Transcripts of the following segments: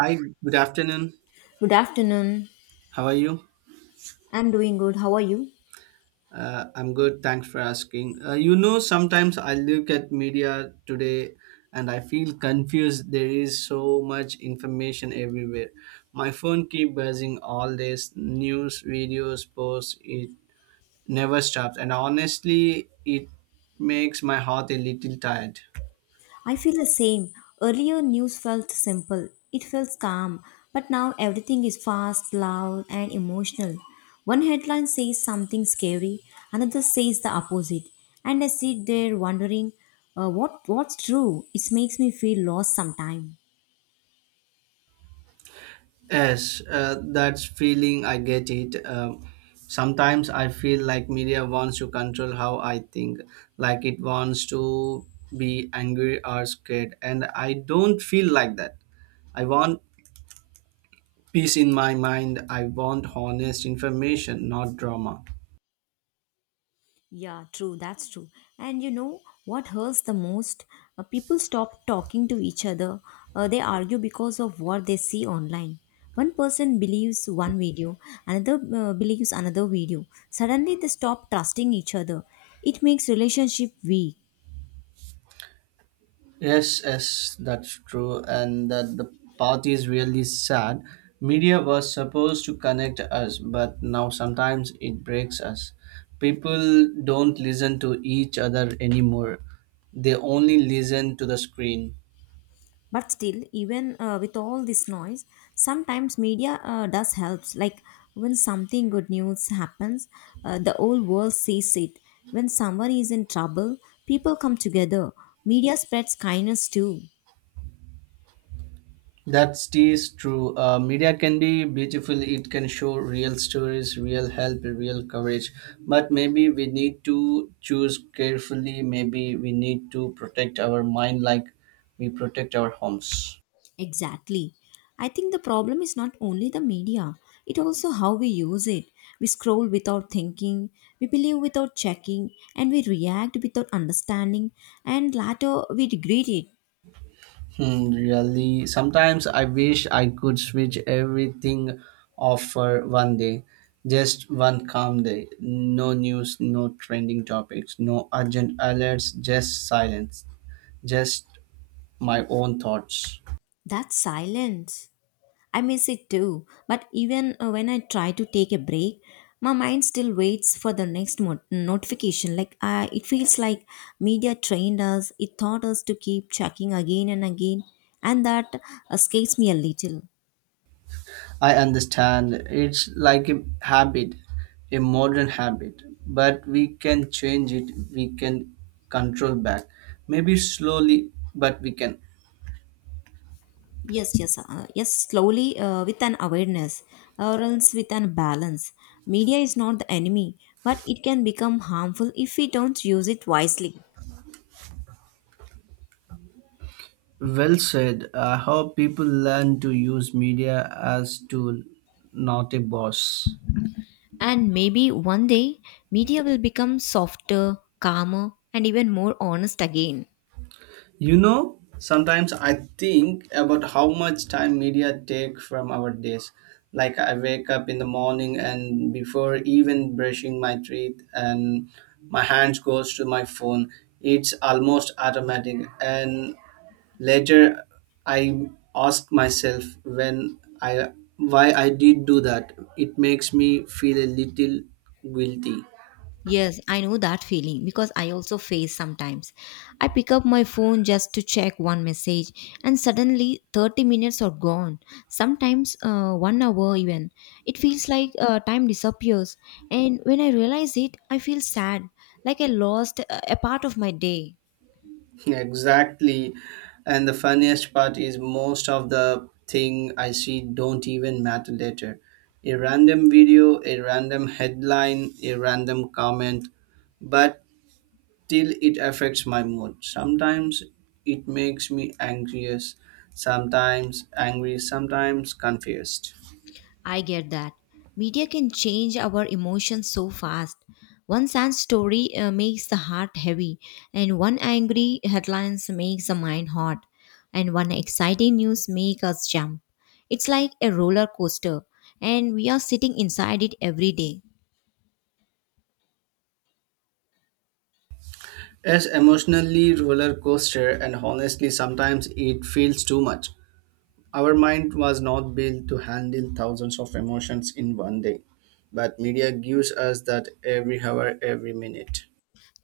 Hi, good afternoon. Good afternoon. How are you? I'm doing good. How are you? I'm good. Thanks for asking. Sometimes I look at media today and I feel confused. There is so much information everywhere. My phone keep buzzing all this news, videos, posts. It never stops, and honestly, it makes my heart a little tired. I feel the same. Earlier, news felt simple, it felt calm, but now everything is fast, loud, and emotional. One headline says something scary, another says the opposite, and I sit there wondering what's true. It makes me feel lost sometimes. Yes, that's feeling. I get it. Sometimes I feel like media wants to control how I think, like it wants to be angry or scared, and I don't feel like that. I want peace in my mind. I want honest information, not drama. Yeah, true. That's true. And you know what hurts the most? People stop talking to each other. They argue because of what they see online. One person believes one video, another believes another video. Suddenly, they stop trusting each other. It makes relationship weak. Yes, yes, that's true, and that the path is really sad. Media was supposed to connect us, but now sometimes it breaks us. People don't listen to each other anymore, they only listen to the screen. But still, even with all this noise, sometimes media does helps, like when something good news happens, the whole world sees it. When someone is in trouble, people come together. Media spreads kindness too. That stays true. Media can be beautiful. It can show real stories, real help, real courage. But maybe we need to choose carefully. Maybe we need to protect our mind like we protect our homes. Exactly. I think the problem is not only the media, it also how we use it. We scroll without thinking, we believe without checking, and we react without understanding, and later we regret it. Hmm, really, sometimes I wish I could switch everything off for one day. Just one calm day. No news, no trending topics, no urgent alerts, just silence, just my own thoughts. That's silence. I miss it too, but even when I try to take a break, my mind still waits for the next notification. It feels like media trained us; it taught us to keep checking again and again, and that escapes me a little. I understand. It's like a habit, a modern habit, but we can change it, we can control back. Maybe slowly, but we can. Yes, yes, yes. Slowly, with an awareness, or else with an balance. Media is not the enemy, but it can become harmful if we don't use it wisely. Well said. I hope people learn to use media as tool, not a boss. And maybe one day, media will become softer, calmer, and even more honest again. Sometimes I think about how much time media take from our days. Like I wake up in the morning and before even brushing my teeth and my hands goes to my phone. It's almost automatic and later I ask myself when I why I did do that. It makes me feel a little guilty. Yes, I know that feeling because I also face sometimes. I pick up my phone just to check one message, and suddenly 30 minutes are gone. Sometimes one hour even. It feels like time disappears, and when I realize it, I feel sad, like I lost a part of my day. Exactly. And the funniest part is most of the thing I see don't even matter later. A random video, a random headline, a random comment, but till it affects my mood. Sometimes it makes me anxious, sometimes angry, sometimes confused. I get that. Media can change our emotions so fast. One sad story makes the heart heavy, and one angry headlines makes the mind hot, and one exciting news makes us jump. It's like a roller coaster, and we are sitting inside it every day. It's emotionally roller coaster and honestly sometimes it feels too much. Our mind was not built to handle thousands of emotions in one day, but media gives us that every hour, every minute.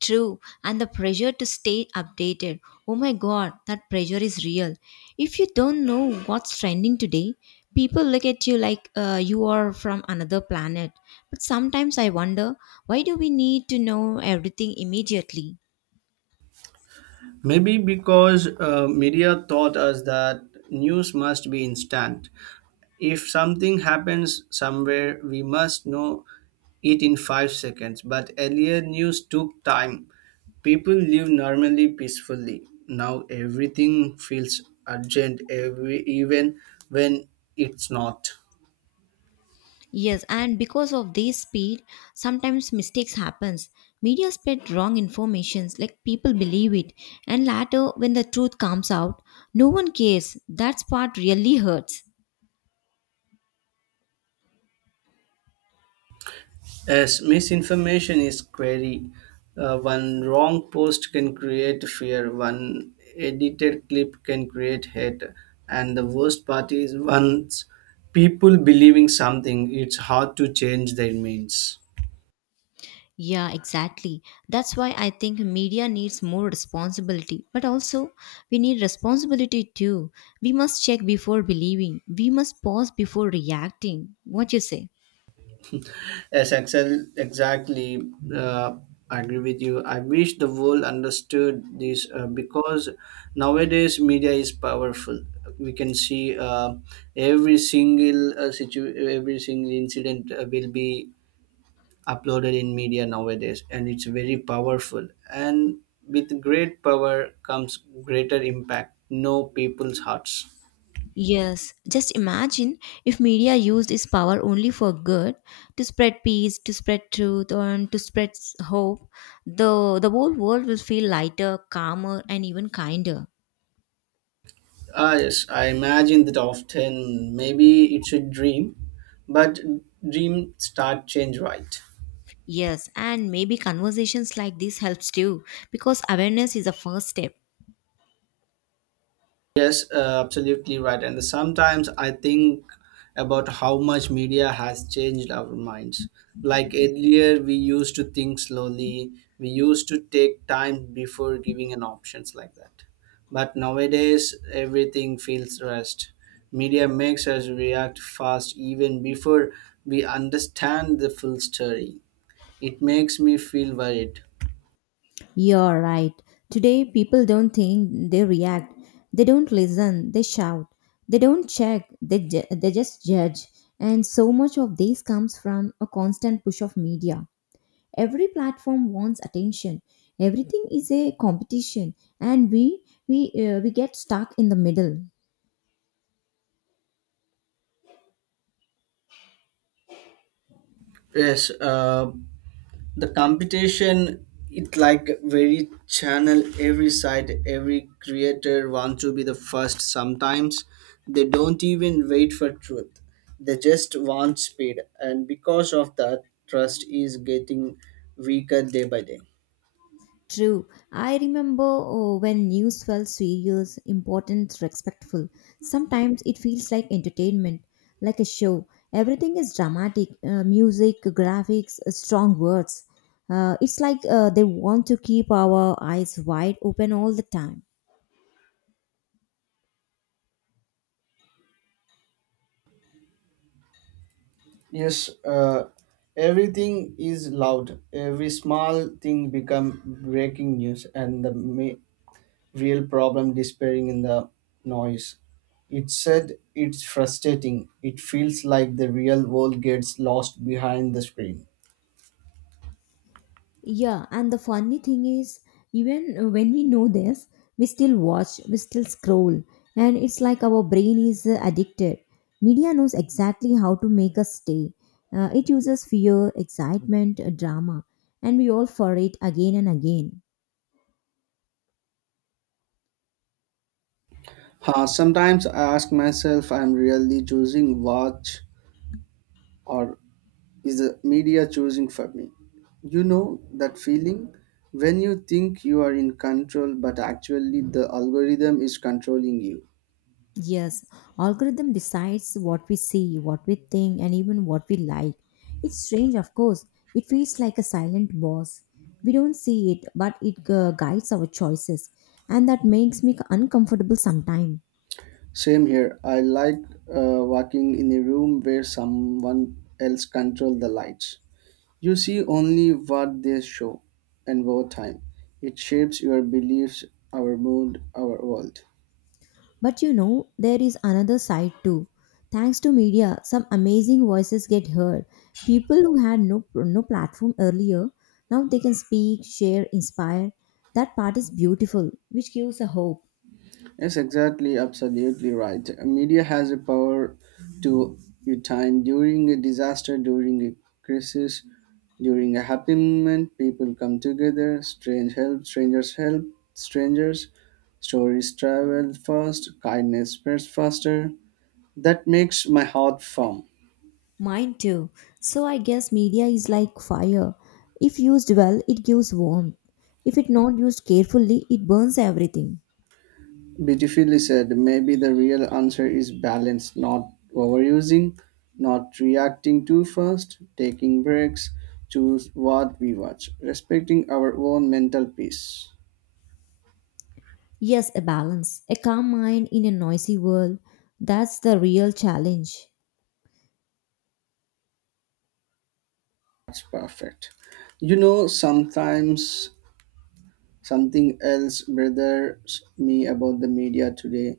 True, and the pressure to stay updated. Oh my god, that pressure is real. If you don't know what's trending today, people look at you like you are from another planet. But sometimes I wonder, why do we need to know everything immediately? Maybe because media taught us that news must be instant. If something happens somewhere, we must know it in 5 seconds. But earlier, news took time. People live normally, peacefully. Now everything feels urgent, every even when it's not. Yes, and because of this speed, sometimes mistakes happens. Media spread wrong informations like people believe it, and later when the truth comes out, no one cares. That part really hurts. As misinformation is scary, one wrong post can create fear, one edited clip can create hate, and the worst part is once people believing something, it's hard to change their minds. Yeah, exactly. That's why I think media needs more responsibility. But also, we need responsibility too. We must check before believing. We must pause before reacting. What you say? Yes, exactly. Uh, I agree with you. I wish the world understood this because nowadays media is powerful. We can see every single every single incident will be uploaded in media nowadays, and it's very powerful. And with great power comes greater impact. Know people's hearts. Yes, just imagine if media used its power only for good, to spread peace, to spread truth, and to spread hope, the whole world will feel lighter, calmer, and even kinder. Ah, yes, I imagine that often. Maybe it's a dream, but dream start change right. Yes, and maybe conversations like this helps too, because awareness is the first step. Yes, absolutely right. And sometimes I think about how much media has changed our minds. Like earlier, we used to think slowly. We used to take time before giving an options like that. But nowadays, everything feels rushed. Media makes us react fast even before we understand the full story. It makes me feel worried. You're right. Today, people don't think, they react. They don't listen, they shout. They don't check, they just judge. And so much of this comes from a constant push of media. Every platform wants attention. Everything is a competition, and we get stuck in the middle. Yes, the competition it like very channel, every side, every creator wants to be the first. Sometimes they don't even wait for truth, they just want speed, and because of that trust is getting weaker day by day. True. I remember oh, when news felt serious, important, respectful. Sometimes it feels like entertainment, like a show. Everything is dramatic, music, graphics, strong words. It's like they want to keep our eyes wide open all the time. Yes, everything is loud, every small thing become breaking news, and the real problem despairing in the noise. It said it's frustrating. It feels like the real world gets lost behind the screen. Yeah, and the funny thing is, even when we know this, we still watch, we still scroll, and it's like our brain is addicted. Media knows exactly how to make us stay. It uses fear, excitement, drama, and we all for it again and again. Huh, sometimes I ask myself, I'm really choosing watch or is the media choosing for me? You know that feeling when you think you are in control, but actually the algorithm is controlling you. Yes, algorithm decides what we see, what we think, and even what we like. It's strange, of course. It feels like a silent boss. We don't see it, but it guides our choices, and that makes me uncomfortable sometimes. Same here. I like walking in a room where someone else controls the lights. You see only what they show, and over time, it shapes your beliefs, our mood, our world. But you know, there is another side too. Thanks to media, some amazing voices get heard. People who had no platform earlier, now they can speak, share, inspire. That part is beautiful, which gives a hope. Yes, exactly, absolutely right. Media has a power to your time during a disaster, during a crisis, during a happy moment. People come together, strange help, strangers help, strangers. Stories travel fast, kindness spreads faster. That makes my heart firm. Mine too. So I guess media is like fire. If used well, it gives warmth. If it not used carefully, it burns everything. Beautifully said. Maybe the real answer is balance, not overusing, not reacting too fast, taking breaks, choose what we watch, respecting our own mental peace. Yes, a balance. A calm mind in a noisy world. That's the real challenge. That's perfect. Sometimes something else bothers me about the media today.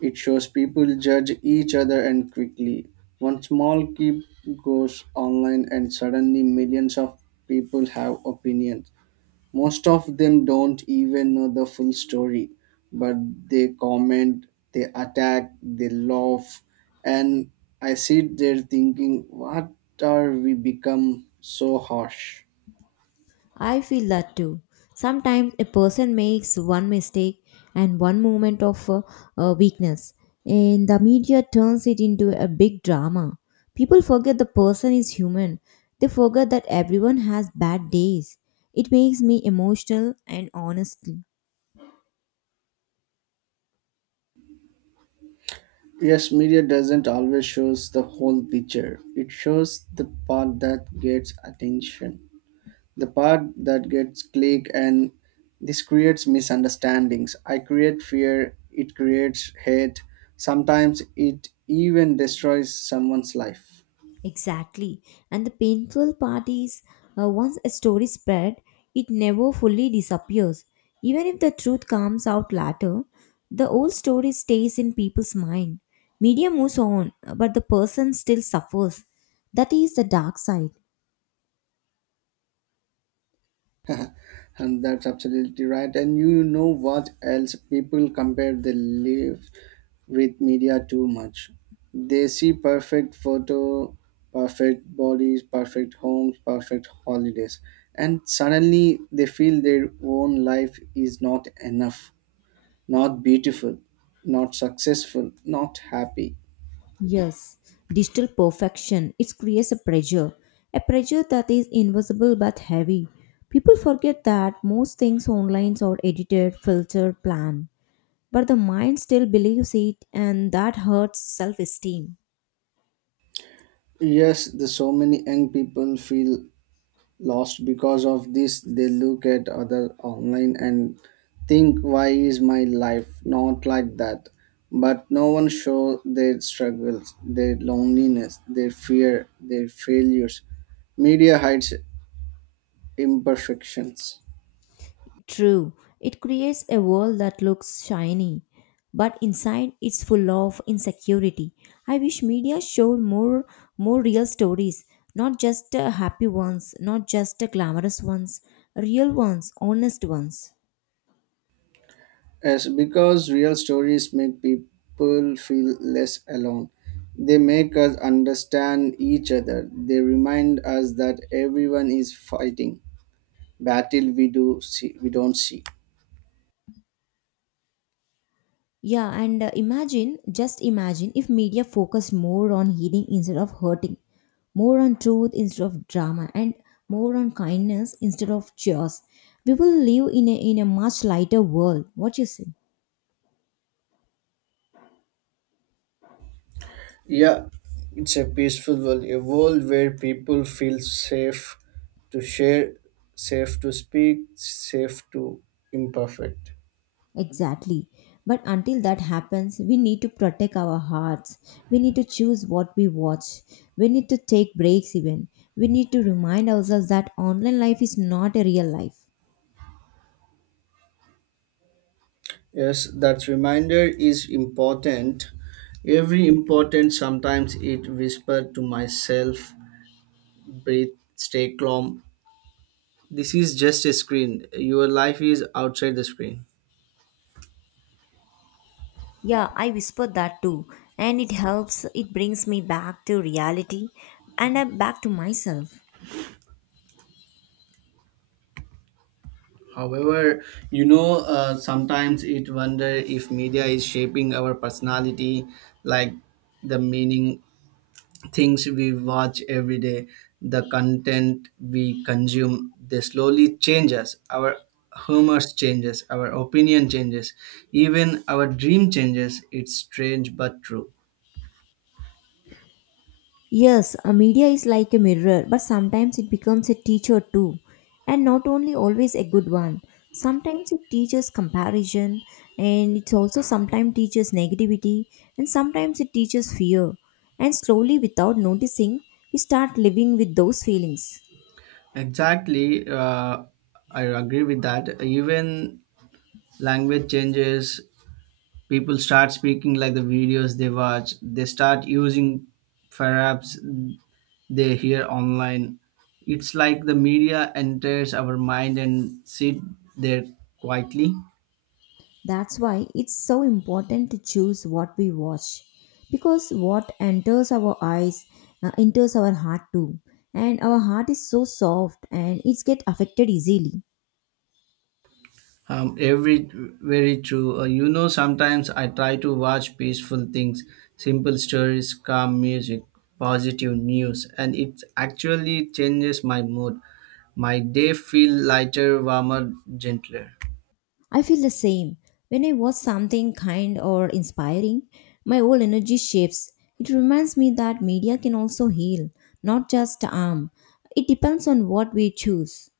It shows people judge each other and quickly. One small clip goes online, and suddenly millions of people have opinions. Most of them don't even know the full story, but they comment, they attack, they laugh, and I sit there thinking, what are we become so harsh? I feel that too. Sometimes a person makes one mistake and one moment of weakness, and the media turns it into a big drama. People forget the person is human, they forget that everyone has bad days. It makes me emotional and honest. Yes, media doesn't always shows the whole picture. It shows the part that gets attention, the part that gets click, and this creates misunderstandings, I create fear, it creates hate, sometimes it even destroys someone's life. Exactly. And the painful part is once a story spread, it never fully disappears. Even if the truth comes out later, the old story stays in people's mind. Media moves on, but the person still suffers. That is the dark side. And that's absolutely right. And you know what else, people compare their life with media too much. They see perfect photo, perfect bodies, perfect homes, perfect holidays, and suddenly they feel their own life is not enough. Not beautiful, not successful, not happy. Yes, digital perfection. It creates a pressure that is invisible but heavy. People forget that most things online are edited, filtered, planned. But the mind still believes it, and that hurts self esteem. Yes, the so many young people feel lost because of this. They look at other online and think, why is my life not like that? But no one show their struggles, their loneliness, their fear, their failures. Media hides imperfections. True, it creates a world that looks shiny, but inside it's full of insecurity. I wish media showed more, more real stories, not just happy ones, not just glamorous ones, real ones, honest ones. Yes, because real stories make people feel less alone. They make us understand each other. They remind us that everyone is fighting battle we do see we don't see. Yeah, and imagine, just imagine if media focused more on healing instead of hurting, more on truth instead of drama, and more on kindness instead of chaos. We will live in a much lighter world. What you say? Yeah, it's a peaceful world, a world where people feel safe to share, safe to speak, safe to imperfect. Exactly. But until that happens, we need to protect our hearts. We need to choose what we watch. We need to take breaks even. We need to remind ourselves that online life is not a real life. Yes, that reminder is important. Every important sometimes it whispered to myself breathe, stay calm. This is just a screen. Your life is outside the screen. Yeah, I whispered that too. And it helps, it brings me back to reality and I'm back to myself. However, sometimes it wonder if media is shaping our personality, like the meaning, things we watch every day, the content we consume. They slowly change us. Our humors changes, our opinion changes, even our dream changes. It's strange but true. Yes, a media is like a mirror, but sometimes it becomes a teacher too. And not only always a good one. Sometimes it teaches comparison, and it also sometimes teaches negativity, and sometimes it teaches fear. And slowly, without noticing, we start living with those feelings. Exactly, I agree with that. Even language changes, people start speaking like the videos they watch, they start using perhaps they hear online. It's like the media enters our mind and sit there quietly. That's why it's so important to choose what we watch, because what enters our eyes enters our heart too, and our heart is so soft and it gets affected easily. Every very true. Sometimes I try to watch peaceful things, simple stories, calm music, positive news, and it actually changes my mood. My day feel lighter, warmer, gentler. I feel the same when I watch something kind or inspiring, my whole energy shifts. It reminds me that media can also heal, not just harm. It depends on what we choose.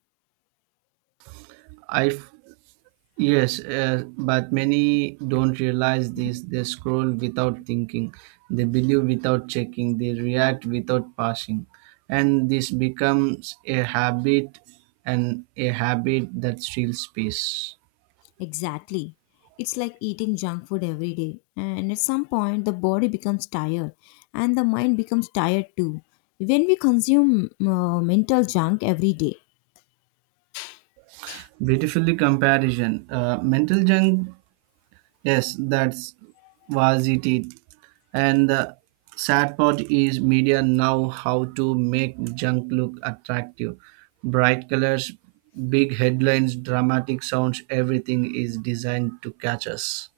I Yes, but many don't realize this. They scroll without thinking, they believe without checking, they react without passing, and this becomes a habit, and a habit that steals space. Exactly. It's like eating junk food every day. And at some point, the body becomes tired and the mind becomes tired too. When we consume mental junk every day, Beautifully comparison. Mental junk. Yes, that's was it. And the sad part is media now how to make junk look attractive. Bright colors, big headlines, dramatic sounds, everything is designed to catch us.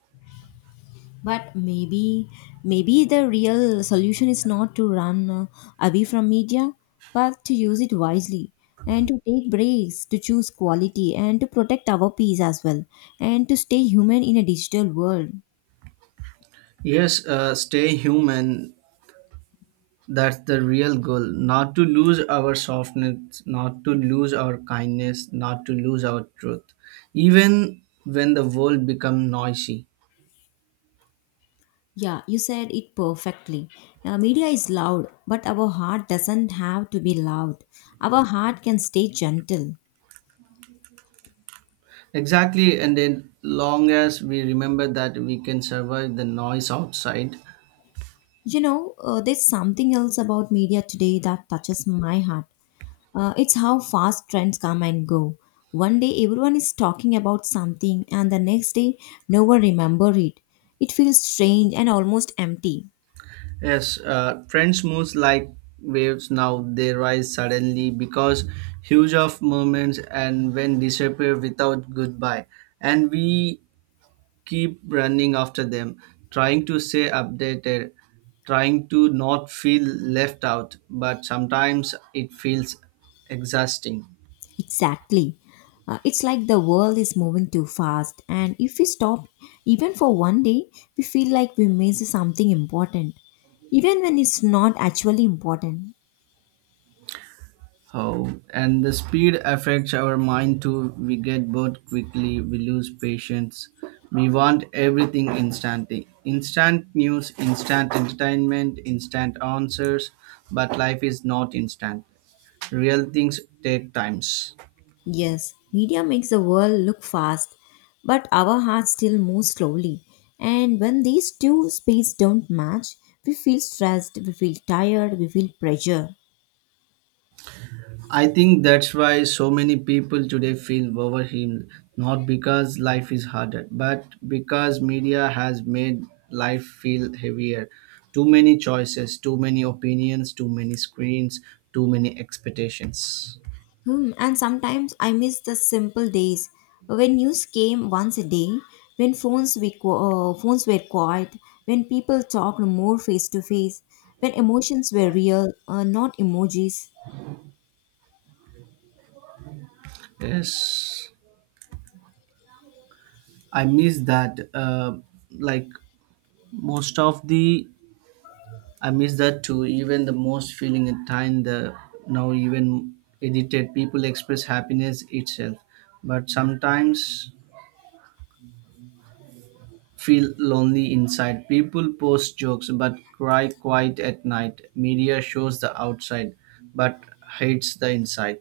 but maybe the real solution is not to run away from media, but to use it wisely, and to take breaks, to choose quality, and to protect our peace as well, and to stay human in a digital world. Yes, stay human. That's the real goal. Not to lose our softness, not to lose our kindness, not to lose our truth. Even when the world becomes noisy. Yeah, you said it perfectly. Media is loud, but our heart doesn't have to be loud. Our heart can stay gentle. Exactly, and then long as we remember that we can survive the noise outside. You know, there's something else about media today that touches my heart. It's how fast trends come and go. One day everyone is talking about something, and the next day no one remember it. It feels strange and almost empty. Yes, French moves like waves. Now they rise suddenly because huge of moments and when disappear without goodbye, and we keep running after them, trying to stay updated, trying to not feel left out, but sometimes it feels exhausting. Exactly. It's like the world is moving too fast, and if we stop even for one day, we feel like we miss something important, even when it's not actually important. Oh, and the speed affects our mind too. We get bored quickly, we lose patience. We want everything instantly. Instant news, instant entertainment, instant answers, but life is not instant. Real things take times. Yes, media makes the world look fast, but our hearts still move slowly. And when these two speeds don't match, we feel stressed, we feel tired, we feel pressure. I think that's why so many people today feel overwhelmed, not because life is harder, but because media has made life feel heavier. Too many choices, too many opinions, too many screens, too many expectations. Hmm, and sometimes I miss the simple days when news came once a day, when phones were quiet, when people talked more face to face, when emotions were real, not emojis. Yes, I miss that. Like most of the, I miss that too. Even the most feeling at time, the now even edited people express happiness itself, but sometimes feel lonely inside. People post jokes but cry quiet at night. Media shows the outside but hates the inside.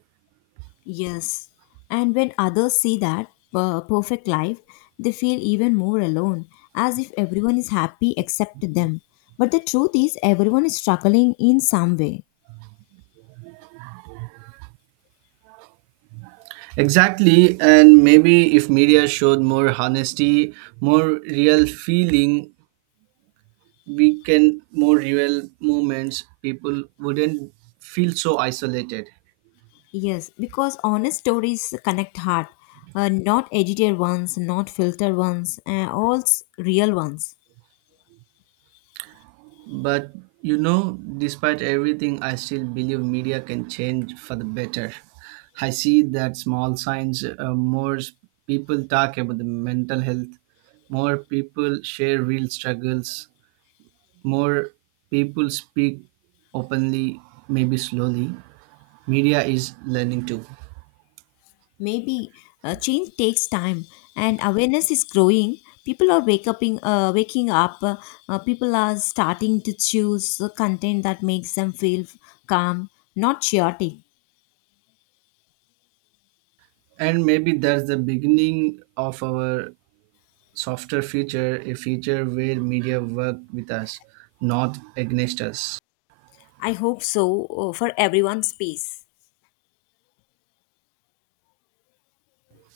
Yes. And when others see that perfect life, they feel even more alone, as if everyone is happy except them. But the truth is, everyone is struggling in some way. Exactly, and maybe if media showed more honesty, more real feeling, we can more real moments, people wouldn't feel so isolated. Yes, because honest stories connect heart, not edited ones, not filtered ones, all real ones. But despite everything, I still believe media can change for the better. I see that small signs, more people talk about the mental health, more people share real struggles, more people speak openly, maybe slowly. Media is learning too. Maybe change takes time, and awareness is growing. People are wake up in, waking up. People are starting to choose the content that makes them feel calm, not chaotic. And maybe that's the beginning of our softer future, a future where media work with us, not against us. I hope so for everyone's peace.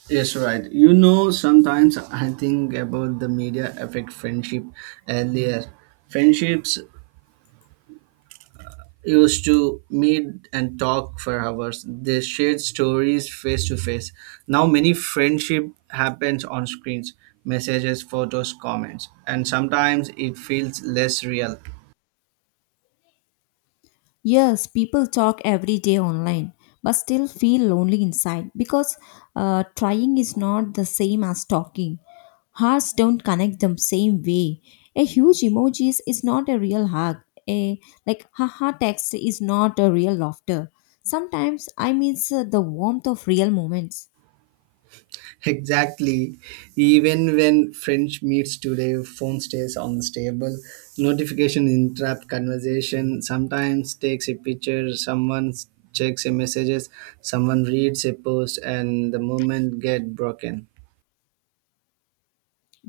Yes, right. Sometimes I think about the media affect friendship earlier. Friendships used to meet and talk for hours. They shared stories face to face. Now many friendship happens on screens, messages, photos, comments, and sometimes it feels less real. Yes, people talk every day online, but still feel lonely inside, because trying is not the same as talking. Hearts don't connect the same way. A huge emojis is not a real hug. A like haha text is not a real laughter. Sometimes I miss the warmth of real moments. Exactly. Even when French meets today, phone stays on the table. Notification interrupt conversation. Sometimes takes a picture. Someone checks a messages. Someone reads a post, and the moment get broken.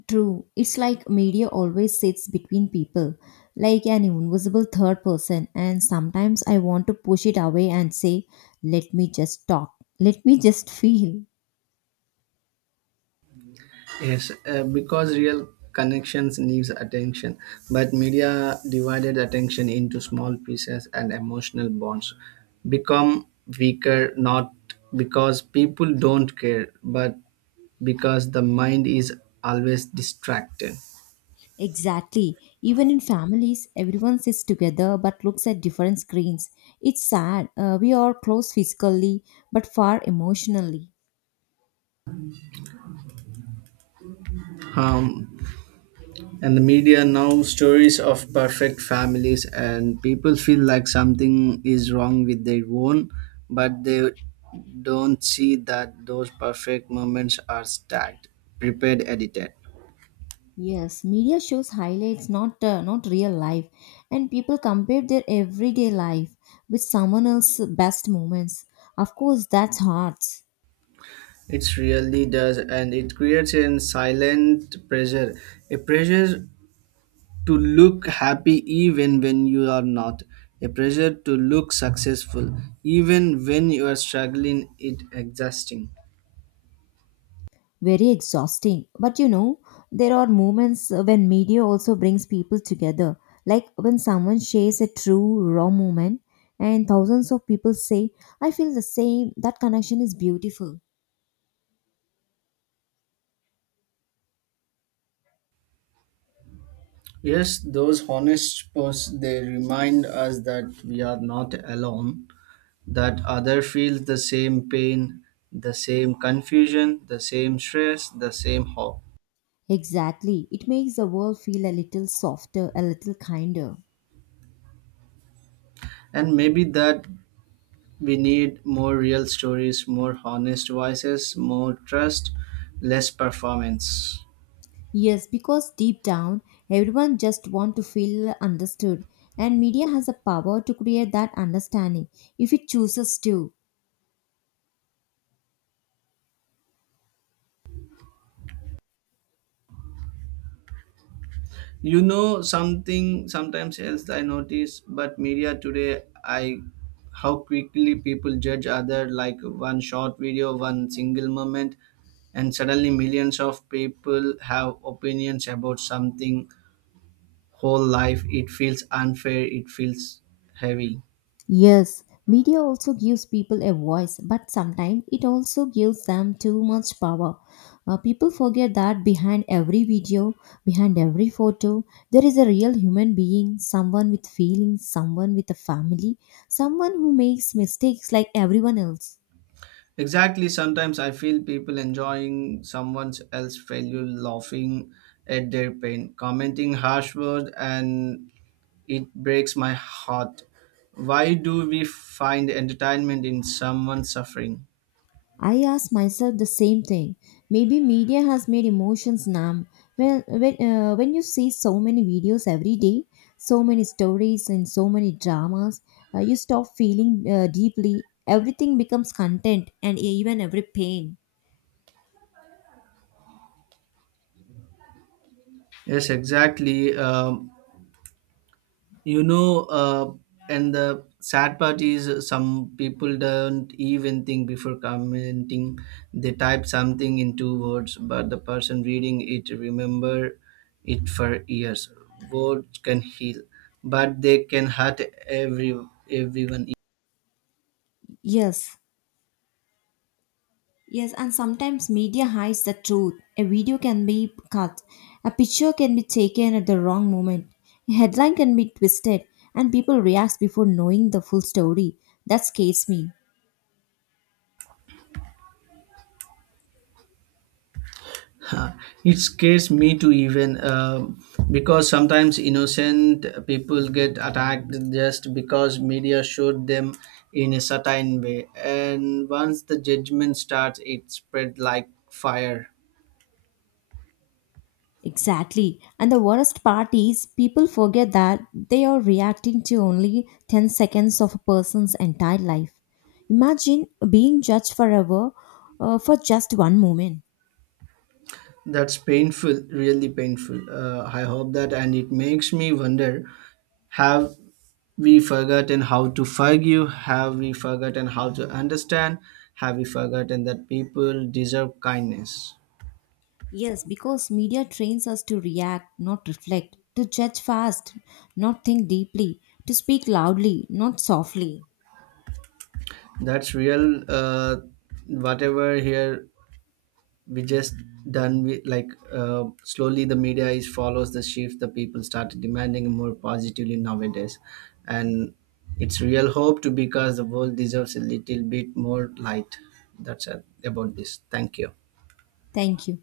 True. It's like media always sits between people, like an invisible third person, and sometimes I want to push it away and say, let me just talk, let me just feel. Yes, because real connections needs attention, but media divided attention into small pieces and emotional bonds become weaker not because people don't care, but because the mind is always distracted. Exactly. Even in families, everyone sits together but looks at different screens. It's sad. We are close physically but far emotionally. Um, and the media now stories of perfect families, and people feel like something is wrong with their own, but they don't see that those perfect moments are stacked, prepared, edited. Yes, media shows highlights, not real life, and people compare their everyday life with someone else's best moments. Of course, that's hard, It really does, and it creates a silent pressure, a pressure to look happy even when you are not, a pressure to look successful even when you are struggling. It exhausting. very exhausting. But you know, there are moments when media also brings people together, like when someone shares a true raw moment, and thousands of people say, "I feel the same." That connection is beautiful. Yes, those honest posts they remind us that we are not alone, that other feels the same pain, the same confusion, the same stress, the same hope. Exactly, it makes the world feel a little softer, a little kinder. And maybe that we need more real stories, more honest voices, more trust, less performance. Yes, because deep down, everyone just want to feel understood, and media has the power to create that understanding if it chooses to. You know something sometimes else I notice, but media today I how quickly people judge other like one short video, one single moment, and suddenly millions of people have opinions about something whole life. It feels unfair, it feels heavy. Yes, media also gives people a voice, but sometimes it also gives them too much power. People forget that behind every video, behind every photo, there is a real human being, someone with feelings, someone with a family, someone who makes mistakes like everyone else. Exactly, sometimes I feel people enjoying someone else's failure, laughing at their pain, commenting harsh words and it breaks my heart. Why do we find entertainment in someone suffering? I ask myself the same thing. Maybe media has made emotions numb. Well, when you see so many videos every day, so many stories and so many dramas, you stop feeling deeply. Everything becomes content and even every pain. Yes, exactly. You know, uh, and the sad part is some people don't even think before commenting. They type something in two words, but the person reading it remember it for years. Words can heal, but they can hurt every everyone. Yes, yes, and sometimes media hides the truth. A video can be cut, a picture can be taken at the wrong moment, a headline can be twisted, and people react before knowing the full story. That scares me. Huh. It scares me to even because sometimes innocent people get attacked just because media showed them in a certain way. And once the judgment starts, it spread like fire. Exactly. And the worst part is people forget that they are reacting to only 10 seconds of a person's entire life. Imagine being judged forever for just one moment. That's painful, really painful. I hope that, and it makes me wonder: Have we forgotten how to forgive? Have we forgotten how to understand? Have we forgotten that people deserve kindness? Yes, because media trains us to react, not reflect, to judge fast, not think deeply, to speak loudly, not softly. That's real. Whatever here we just done, we, like slowly the media is follows the shift. The people started demanding more positively nowadays, and it's real hope to because the world deserves a little bit more light. That's it about this. Thank you. Thank you.